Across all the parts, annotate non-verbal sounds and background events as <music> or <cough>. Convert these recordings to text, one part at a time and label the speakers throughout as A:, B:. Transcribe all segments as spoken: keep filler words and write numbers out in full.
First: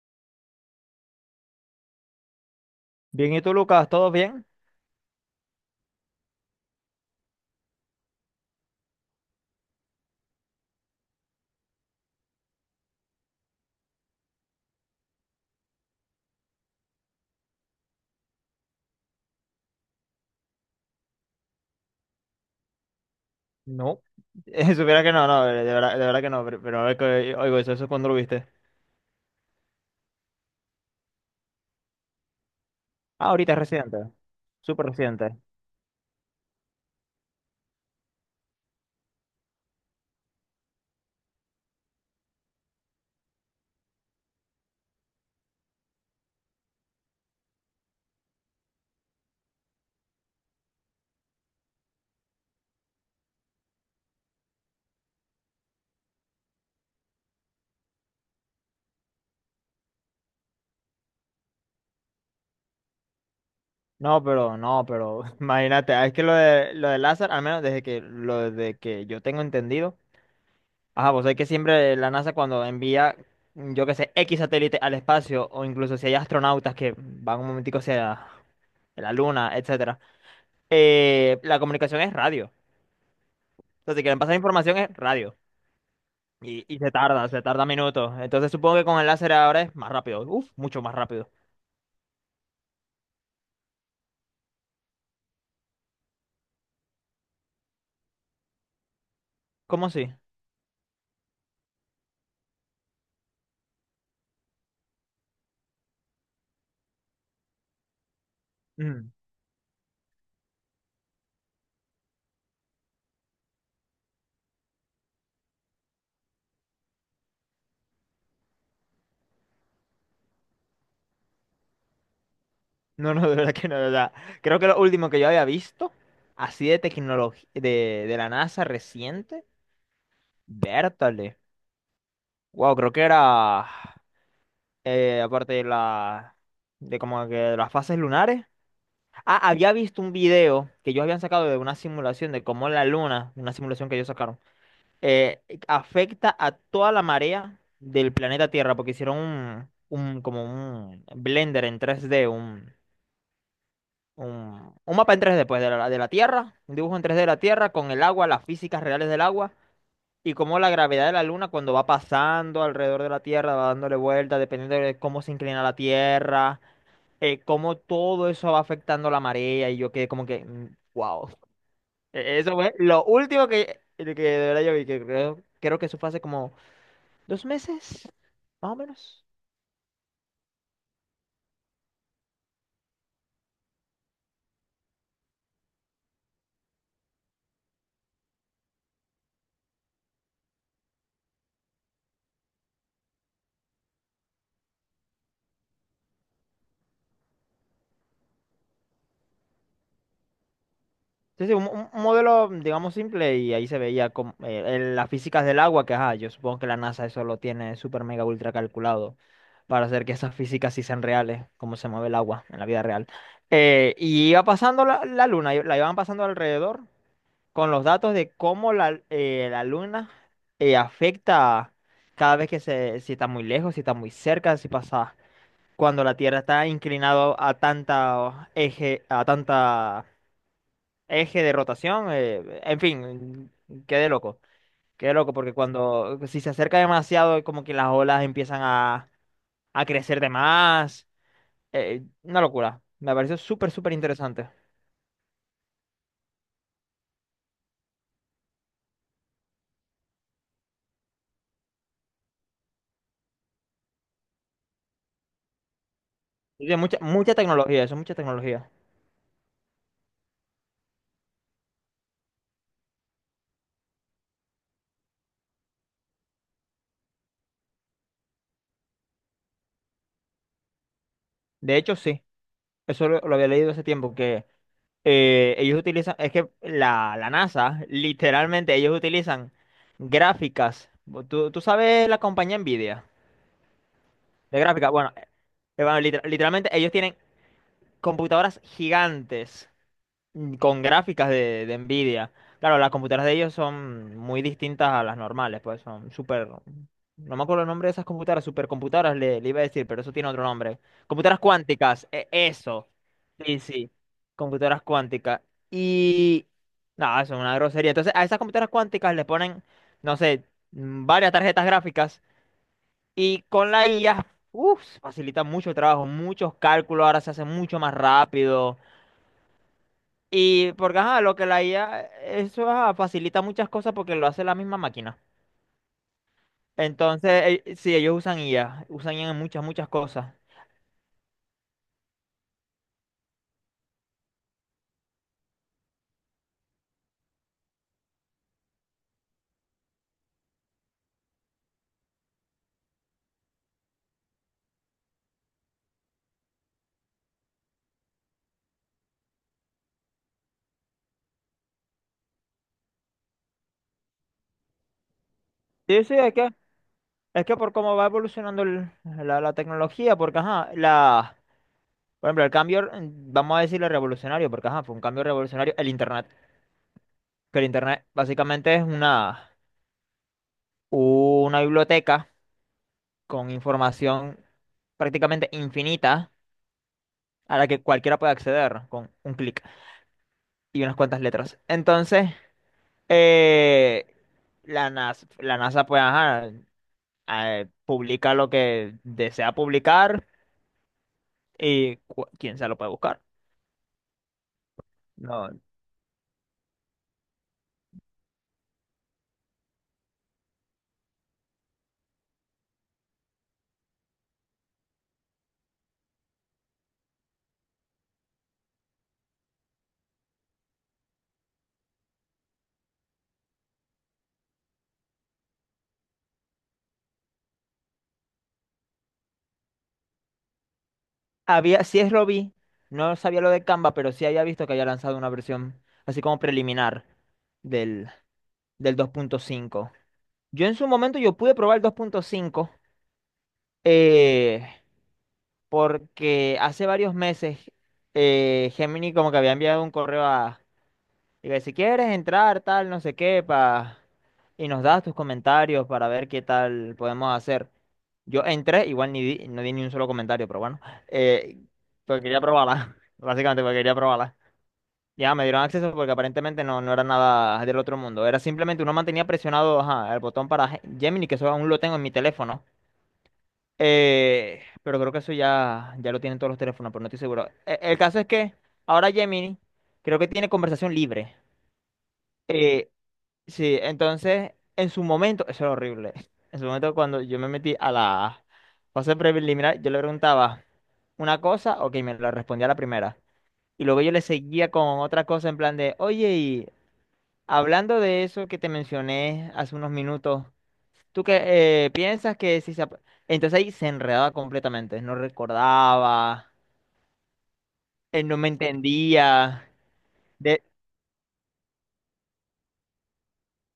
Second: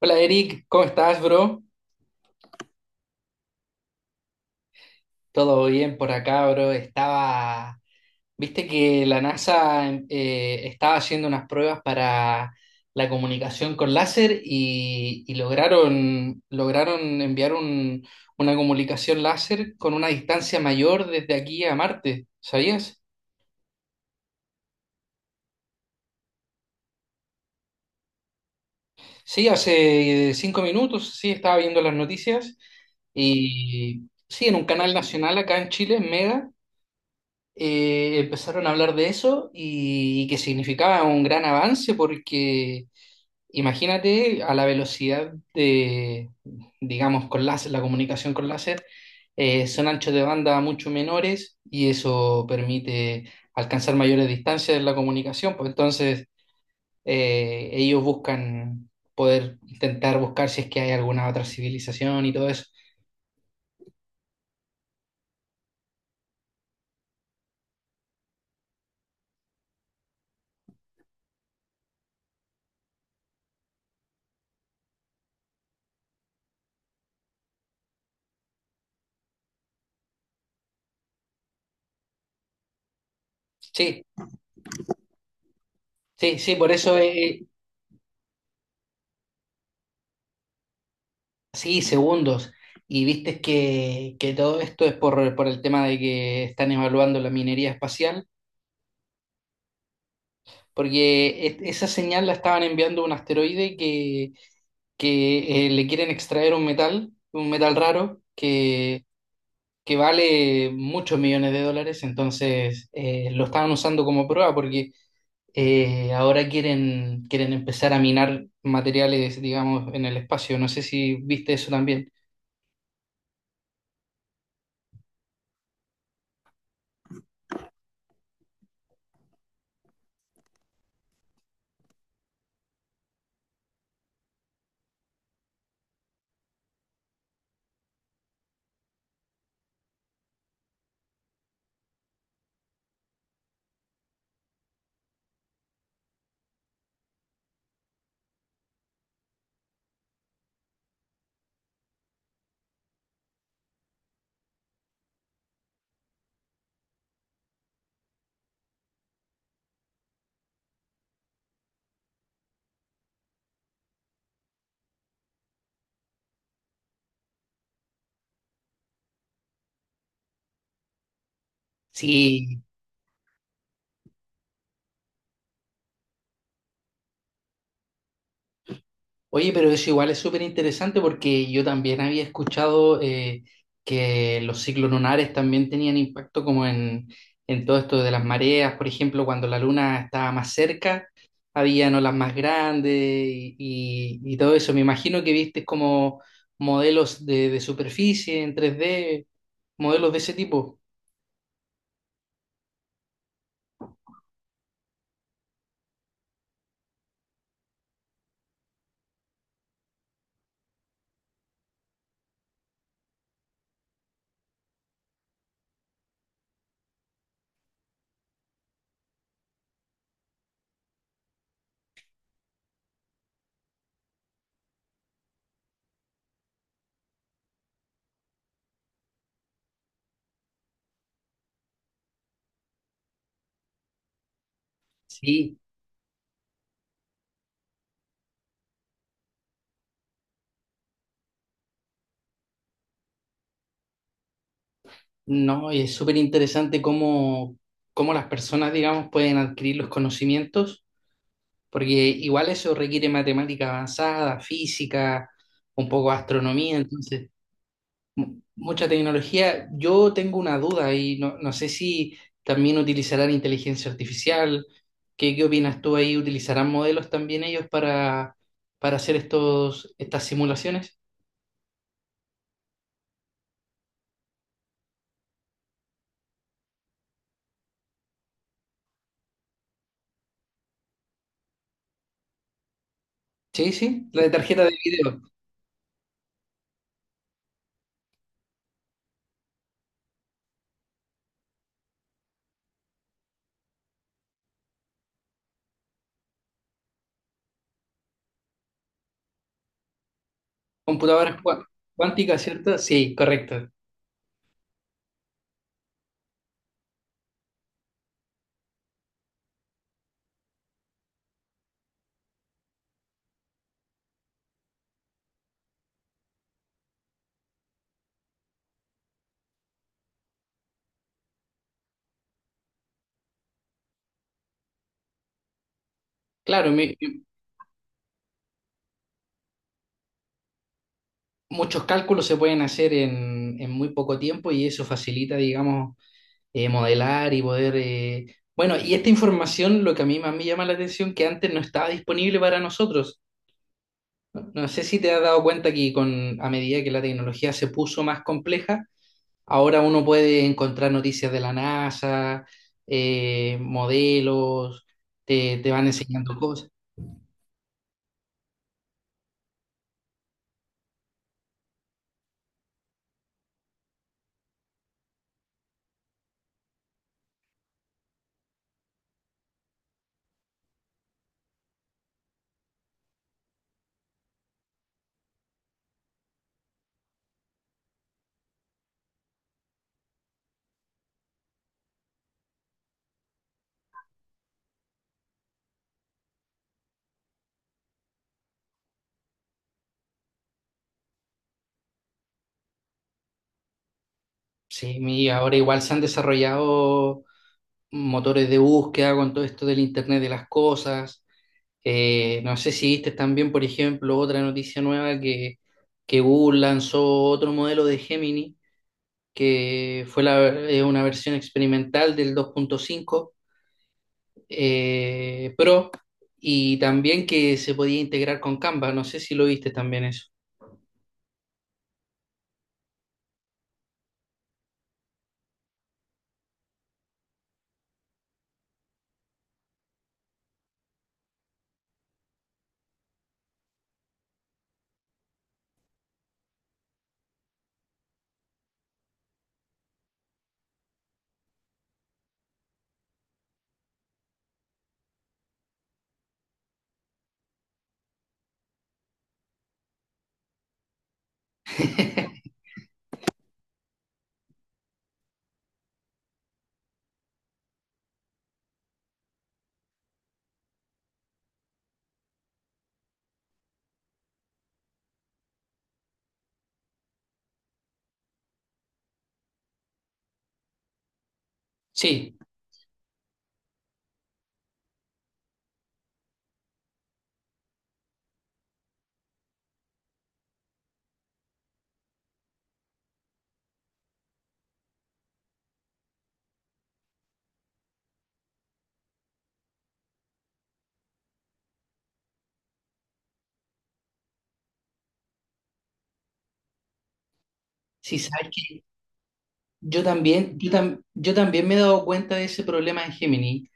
A: Hola Eric, ¿cómo estás, bro?
B: Bien, ¿y tú, Lucas? ¿Todo bien?
A: Todo bien por acá, bro. Estaba, viste que la NASA em, eh, estaba haciendo unas pruebas para la comunicación con láser y, y lograron, lograron enviar un- una comunicación láser con una distancia mayor desde aquí a Marte, ¿sabías?
B: No, <laughs> supiera que no, no, de verdad, de verdad que no, pero, pero a ver que oigo eso, eso cuando lo viste.
A: Sí, hace cinco minutos, sí, estaba viendo las noticias
B: Ah, ahorita es reciente,
A: y sí, en un
B: súper
A: canal nacional
B: reciente.
A: acá en Chile, en Mega. Eh, empezaron a hablar de eso y, y que significaba un gran avance porque imagínate a la velocidad de, digamos, con láser, la comunicación con láser, eh, son anchos de banda mucho menores y eso permite alcanzar mayores distancias en la comunicación, pues entonces eh, ellos buscan poder intentar buscar si es que hay alguna otra civilización y todo eso.
B: No, pero, no, pero, <laughs> imagínate, ah, es que lo de, lo de Lázaro, al menos desde que, lo de que yo tengo entendido, ajá, vos sabés que siempre la NASA cuando envía, yo qué sé, X satélite al espacio, o incluso si hay astronautas que van un momentico hacia la Luna, etcétera, eh, la comunicación es radio. Entonces,
A: Sí,
B: si quieren pasar información es radio.
A: sí, sí,
B: Y,
A: por
B: y se
A: eso
B: tarda,
A: es.
B: se tarda minutos. Entonces supongo que con el láser ahora es más rápido. Uf, mucho más rápido.
A: Sí, segundos. Y viste que, que todo esto es por, por el tema de que están evaluando la minería espacial,
B: ¿Cómo así?
A: porque es- esa señal la estaban enviando a un asteroide que, que eh, le quieren extraer un metal, un metal raro, que,
B: Mm. <laughs>
A: que vale muchos millones de dólares. Entonces eh, lo estaban usando como prueba porque eh, ahora quieren, quieren empezar a minar materiales, digamos, en el espacio. No sé si viste eso también.
B: No, no, de verdad que no, de verdad. Creo que lo último que yo había visto, así de tecnología, de, de la NASA reciente, vértale. Wow, creo que era, eh, aparte de la, de como que de las fases lunares. Ah, había visto un video que ellos habían sacado de una simulación de cómo la luna, una simulación que ellos sacaron eh, afecta a toda la marea del planeta Tierra, porque hicieron un, un- como un blender en tres d un, un, un mapa en tres d pues, de la, de la Tierra, un dibujo en tres d de la Tierra con el agua, las físicas reales del agua y cómo la gravedad de la Luna cuando va pasando alrededor de la Tierra, va dándole vueltas, dependiendo de cómo se inclina la Tierra, eh, cómo todo eso va afectando la marea y yo quedé como que, wow. Eso
A: Sí.
B: fue lo último que, que de verdad yo vi, que creo, creo que eso fue hace como dos meses, más o menos.
A: Oye, pero eso igual es súper interesante porque yo también había escuchado eh, que los ciclos lunares también tenían impacto como en, en todo esto de las mareas, por ejemplo, cuando la luna estaba más cerca, habían olas más grandes y, y- y todo eso. Me imagino que viste como modelos de, de superficie en tres d, modelos de ese tipo.
B: Sí, sí, un, un- un modelo, digamos, simple y ahí se veía como, eh, el- las físicas del agua, que ajá, yo supongo que la NASA eso lo tiene super mega ultra calculado para hacer que esas físicas sí sean reales, cómo se mueve el agua en la vida real. Eh, y iba pasando la, la luna, y la iban pasando alrededor con los datos de cómo la, eh, la luna eh, afecta cada vez que se, si está muy lejos, si está muy cerca, si pasa cuando la Tierra está inclinada a tanta eje, a tanta eje de rotación, eh, en fin, quedé loco, quedé loco, porque
A: Sí,
B: cuando, si se acerca demasiado, como que las olas empiezan a, a crecer de más, eh, una locura, me pareció súper, súper interesante.
A: no, y es súper interesante cómo, cómo las personas, digamos, pueden adquirir los conocimientos porque igual eso requiere matemática avanzada, física, un poco de astronomía,
B: Tiene mucha,
A: entonces
B: mucha tecnología, eso, mucha
A: mu-
B: tecnología.
A: mucha tecnología. Yo tengo una duda y no, no sé si también utilizarán inteligencia artificial. ¿Qué, qué opinas tú ahí? ¿Utilizarán modelos también ellos para, para hacer estos, estas simulaciones?
B: De hecho, sí, eso lo, lo había leído hace tiempo, que eh, ellos utilizan, es que la, la NASA, literalmente, ellos utilizan gráficas. ¿Tú, tú sabes la compañía Nvidia
A: Sí, sí, la de
B: de
A: tarjeta de
B: gráfica? Bueno,
A: video,
B: eh, bueno, liter- literalmente ellos tienen computadoras gigantes mm, con gráficas de, de Nvidia. Claro, las computadoras de ellos son muy distintas a las normales, pues son súper... No me acuerdo el nombre de esas computadoras, supercomputadoras le, le iba a decir, pero eso tiene otro nombre. Computadoras
A: computadoras cua-
B: cuánticas, e-
A: cuánticas, ¿cierto?
B: eso.
A: Sí,
B: Sí,
A: correcto.
B: sí, computadoras cuánticas. Y... No, eso es una grosería. Entonces, a esas computadoras cuánticas le ponen, no sé, mm, varias tarjetas gráficas y con la I A, uff, facilita mucho el trabajo, muchos cálculos, ahora se hace mucho más rápido. Y porque, ajá, lo que la I A, eso ajá, facilita muchas cosas porque lo hace la misma máquina.
A: Claro, mi-
B: Entonces, eh, sí, ellos usan I A, usan I A en muchas, muchas cosas.
A: muchos cálculos se pueden hacer en, en muy poco tiempo y eso facilita, digamos, eh, modelar y poder... eh, Bueno, y esta información, lo que a mí más me llama la atención, que antes no estaba disponible para nosotros. No sé si te has dado cuenta que con, a medida que la tecnología se puso más compleja, ahora uno puede encontrar noticias de la NASA, eh, modelos, te, te van
B: Sí, sí, es
A: enseñando
B: que,
A: cosas.
B: es que por cómo va evolucionando el- la, la tecnología, porque, ajá, la, por ejemplo, el cambio, mm, vamos a decirle revolucionario, porque, ajá, fue un cambio revolucionario el Internet, que el Internet básicamente es una, una biblioteca con información prácticamente infinita a la que cualquiera puede acceder con un clic y unas cuantas letras. Entonces... Eh, la NASA, la NASA pues ajá, eh, publica lo que desea publicar y cu- quién se lo puede buscar.
A: Sí, y
B: No,
A: ahora igual se han desarrollado motores de búsqueda con todo esto del Internet de las cosas. Eh, no sé si viste también, por ejemplo, otra noticia nueva que, que Google lanzó otro modelo de Gemini, que fue la- eh, una versión experimental del dos punto cinco eh, Pro, y también que se podía integrar con Canva. No sé si lo viste también eso.
B: había, sí es lo vi, no sabía lo de Canva, pero sí había visto que había lanzado una versión así como preliminar del, del dos punto cinco. Yo en su momento yo pude probar el dos punto cinco eh, porque hace varios meses eh, Gemini como que había enviado un correo a. Diga, si quieres entrar, tal, no sé qué, pa... y nos das tus comentarios para ver qué tal podemos hacer. Yo entré, igual ni di- no di ni un solo comentario, pero bueno, eh, porque quería
A: <laughs>
B: probarla, <laughs> básicamente porque quería probarla. Ya me dieron acceso porque aparentemente no, no era nada del otro mundo. Era simplemente uno mantenía presionado ajá, el botón para Ge- Gemini, que eso aún lo tengo en mi teléfono. Eh, pero creo que eso ya, ya lo tienen todos los teléfonos, pero no estoy seguro. E- El, caso es que ahora Gemini creo que tiene conversación libre.
A: Sí,
B: Eh, Sí, entonces, en su momento, eso era horrible. <laughs> En su momento, cuando yo me metí a la fase preliminar, yo le preguntaba una cosa, ok, me la respondía la primera. Y luego yo le seguía con otra cosa en plan de, oye, y hablando de eso que te mencioné hace unos minutos, ¿tú qué eh, piensas que si se... ap-?" Entonces ahí se enredaba completamente, no recordaba,
A: sí,
B: él no me
A: sabes que
B: entendía.
A: yo también,
B: De...
A: yo, tam- yo también me he dado cuenta de ese problema en Gemini,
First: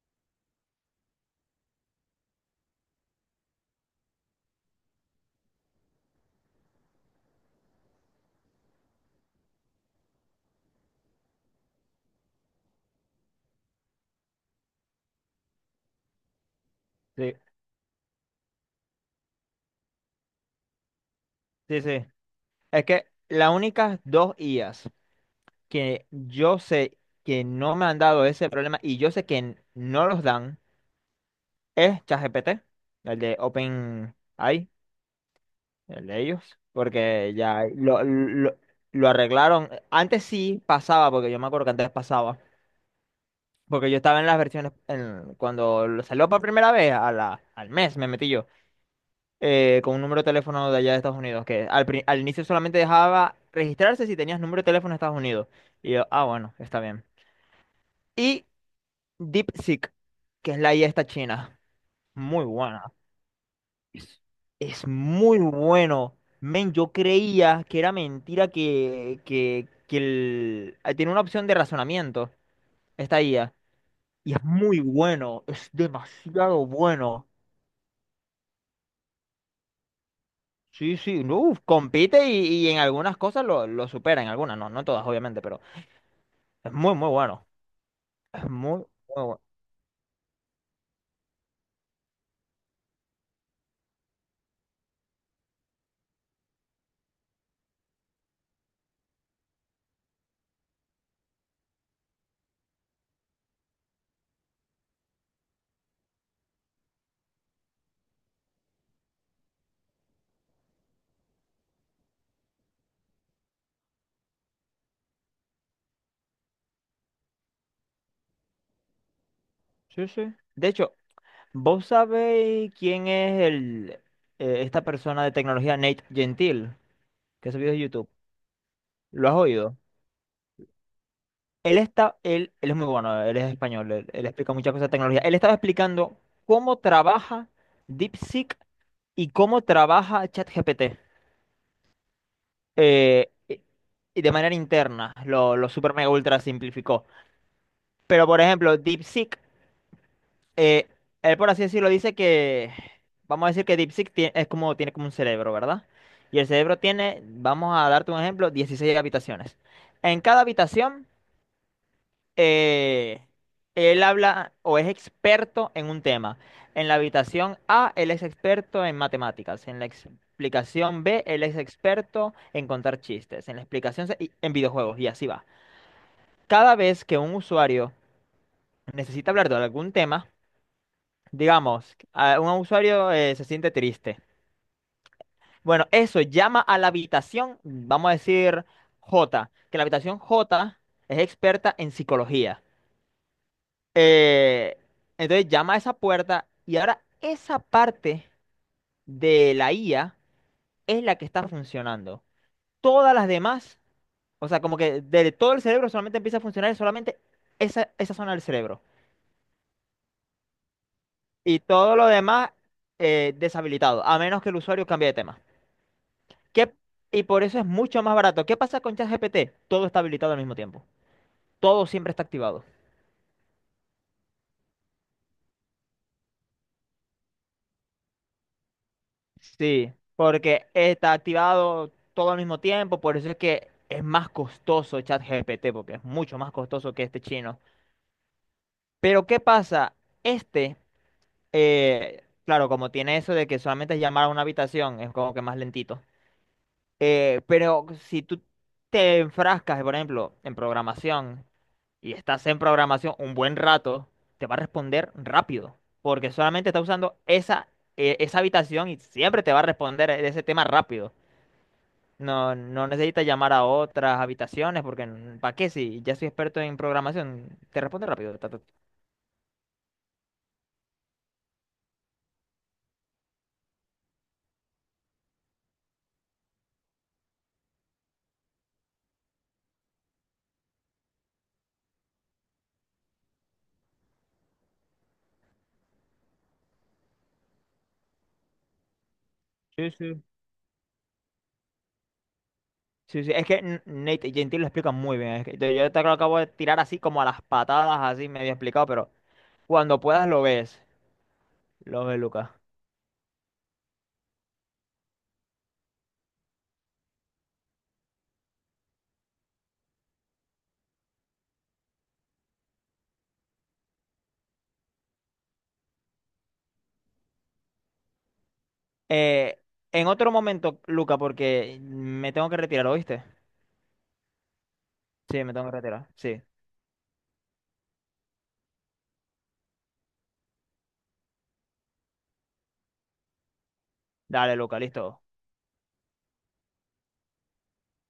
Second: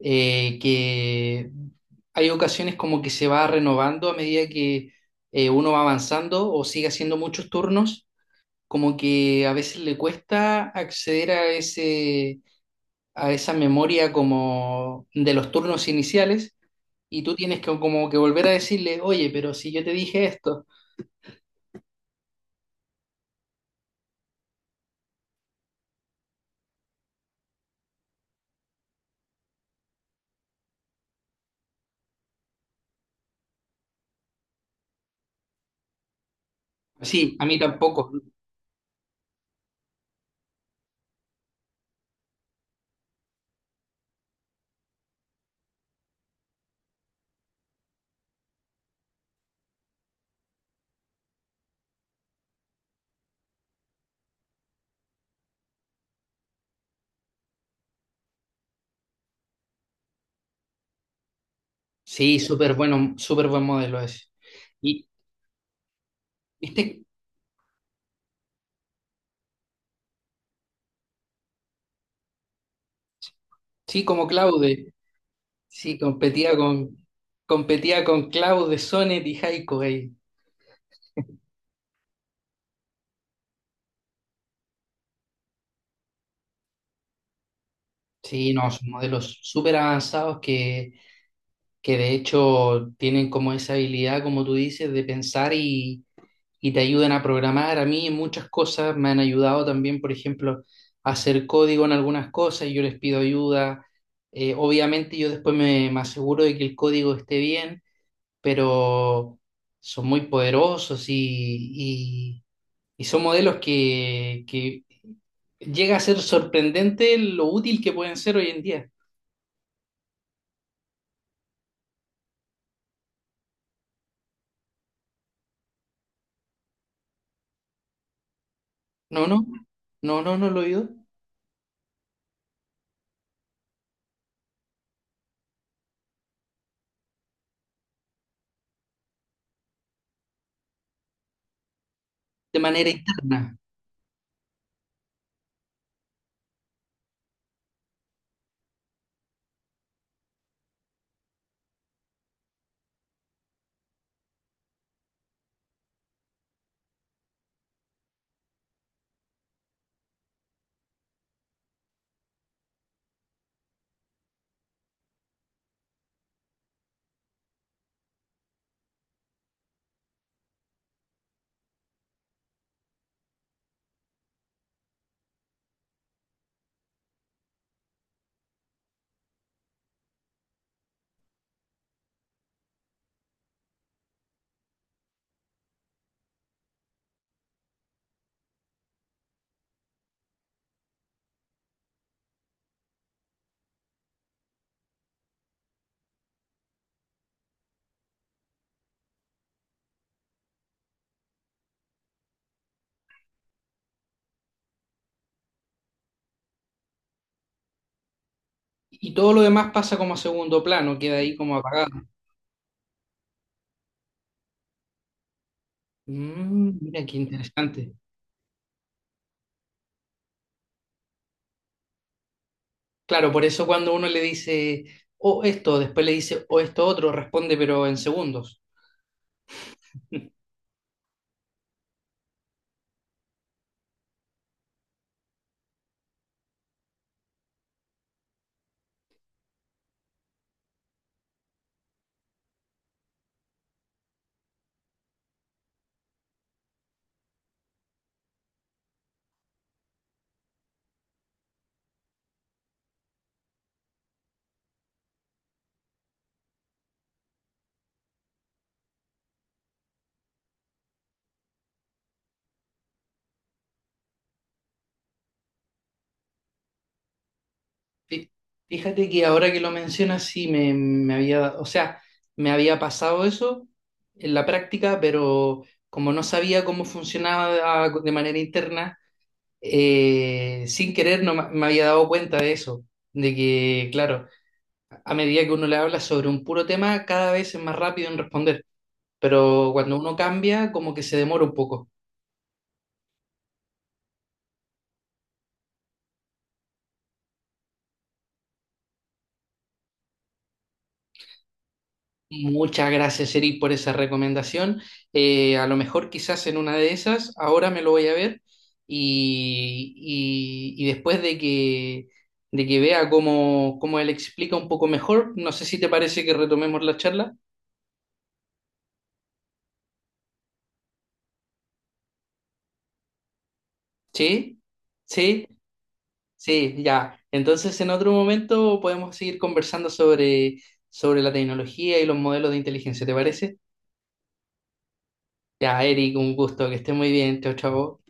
A: eh, que hay ocasiones como que se va renovando a medida que eh, uno va avanzando o sigue haciendo muchos turnos, como que a veces le cuesta acceder a ese, a esa memoria como de los turnos iniciales y
B: Sí,
A: tú tienes que como que volver a decirle, oye, pero si yo te dije esto.
B: sí, sí. Es que las únicas dos I As que yo sé que no me han dado ese problema y yo sé que n- no los dan es ChatGPT, el de OpenAI, el de ellos, porque
A: Sí, a mí
B: ya lo,
A: tampoco.
B: lo, lo arreglaron. Antes sí pasaba, porque yo me acuerdo que antes pasaba, porque yo estaba en las versiones, en- cuando lo salió por primera vez, a la, al mes me metí yo. Eh, con un número de teléfono de allá de Estados Unidos, que al, pri- al inicio solamente dejaba registrarse si tenías número de teléfono de Estados Unidos. Y yo, ah, bueno, está bien. DeepSeek, que es la I A esta china.
A: Sí,
B: Muy
A: súper
B: buena.
A: bueno, súper buen modelo
B: Es,
A: ese.
B: es
A: Y,
B: muy bueno. Men, yo
A: viste,
B: creía que era mentira que, que, que el... ah, tiene una opción de razonamiento, esta I A.
A: sí, como
B: Y es muy
A: Claude.
B: bueno, es
A: Sí, competía
B: demasiado
A: con,
B: bueno.
A: competía con Cloud de Sonnet y Haiku ahí.
B: Sí, sí, no, uf, compite y, y en algunas cosas lo, lo supera, en algunas, no, no en todas, obviamente, pero es muy, muy bueno. Es
A: Sí, no,
B: muy, muy
A: son modelos
B: bueno.
A: súper avanzados que, que de hecho tienen como esa habilidad, como tú dices, de pensar y, y te ayudan a programar. A mí en muchas cosas me han ayudado también, por ejemplo, a hacer código en algunas cosas y yo les pido ayuda. Eh, obviamente yo después me, me aseguro de que el código esté bien, pero son muy poderosos y y- y son modelos que, que llega a ser sorprendente lo útil que pueden ser hoy en día.
B: Sí, sí. De hecho, ¿vos sabéis quién es el, eh, esta persona de tecnología, Nate Gentil, que ha subido de YouTube?
A: No,
B: ¿Lo has
A: no,
B: oído?
A: no, no, no lo he oído.
B: Él está, él, él es muy bueno, él es español, él, él explica muchas cosas de tecnología. Él estaba explicando cómo trabaja DeepSeek y cómo trabaja ChatGPT.
A: De manera
B: eh,
A: interna.
B: y y de manera interna, lo, lo super mega ultra simplificó. Pero, por ejemplo, DeepSeek eh, él, por así decirlo, dice que, vamos a decir que DeepSeek tie- es como, tiene como un cerebro, ¿verdad? Y el cerebro tiene, vamos a darte un ejemplo, dieciséis habitaciones. En cada habitación, eh, él habla o es experto en un tema. En la habitación A, él es experto en matemáticas. En la explicación B, él es experto en contar chistes. En la explicación C, y- en videojuegos, y así va. Cada vez que un usuario necesita hablar de algún tema, digamos, a- un usuario eh, se siente triste. Bueno, eso llama a la habitación, vamos a decir J, que la habitación J es experta en psicología. Eh, entonces llama a esa puerta y ahora esa parte de la I A es la que está funcionando. Todas las demás, o sea, como que de todo el cerebro solamente empieza a funcionar solamente esa, esa zona del cerebro.
A: Y todo lo demás pasa como a segundo plano, queda ahí como
B: Y
A: apagado.
B: todo lo demás eh, deshabilitado, a menos que el usuario cambie de tema. ¿Qué...
A: Mm, mira qué
B: y por eso es
A: interesante.
B: mucho más barato. ¿Qué pasa con ChatGPT? Todo está habilitado al mismo tiempo. Todo siempre está activado.
A: Claro, por eso cuando uno le dice o esto, después le dice o esto otro, responde pero en segundos.
B: Sí, porque está activado todo al mismo tiempo, por eso es que es más costoso ChatGPT, porque es mucho más costoso que este chino. Pero ¿qué pasa? Este, eh, claro, como tiene eso de que solamente es llamar a una habitación, es como que más lentito. Eh, pero si tú te enfrascas, por ejemplo, en programación, y estás en programación un buen rato, te va a responder rápido, porque solamente está usando esa, eh, esa habitación y siempre te va a responder de ese tema rápido. No, no necesitas llamar a otras habitaciones, porque ¿para qué? Si ya soy experto en programación, te responde
A: Fí-
B: rápido. Ta, ta, ta.
A: Fíjate que ahora que lo mencionas, sí me, me había, o sea, me había pasado eso en la práctica, pero como no sabía cómo funcionaba de manera interna, eh, sin querer no ma- me había dado cuenta de eso, de que, claro, a medida que uno le habla sobre un puro tema, cada vez es más rápido en responder, pero
B: Sí,
A: cuando uno
B: sí.
A: cambia, como que se demora un poco.
B: Sí, sí, es que N- Nate Gentil lo explica muy bien. Es que yo yo te lo acabo de tirar así como a las patadas, así medio explicado, pero cuando puedas lo ves. Lo ves, Luca.
A: Muchas gracias, Eric, por esa recomendación. Eh, a lo mejor quizás en una de esas, ahora me lo voy a ver y, y- y después de que, de que vea cómo, cómo él explica un poco mejor, no sé si te parece que retomemos la charla.
B: Eh, en otro momento, Luca, porque me tengo que retirar, ¿oíste?
A: ¿Sí?
B: Sí,
A: ¿Sí?
B: me tengo que retirar. Sí.
A: Sí, ya. Entonces, en otro momento podemos seguir conversando sobre, sobre la tecnología y los modelos de inteligencia, ¿te parece?
B: Dale, Luca, listo.
A: Ya, Eric, un gusto, que estés muy bien. Chao, chao.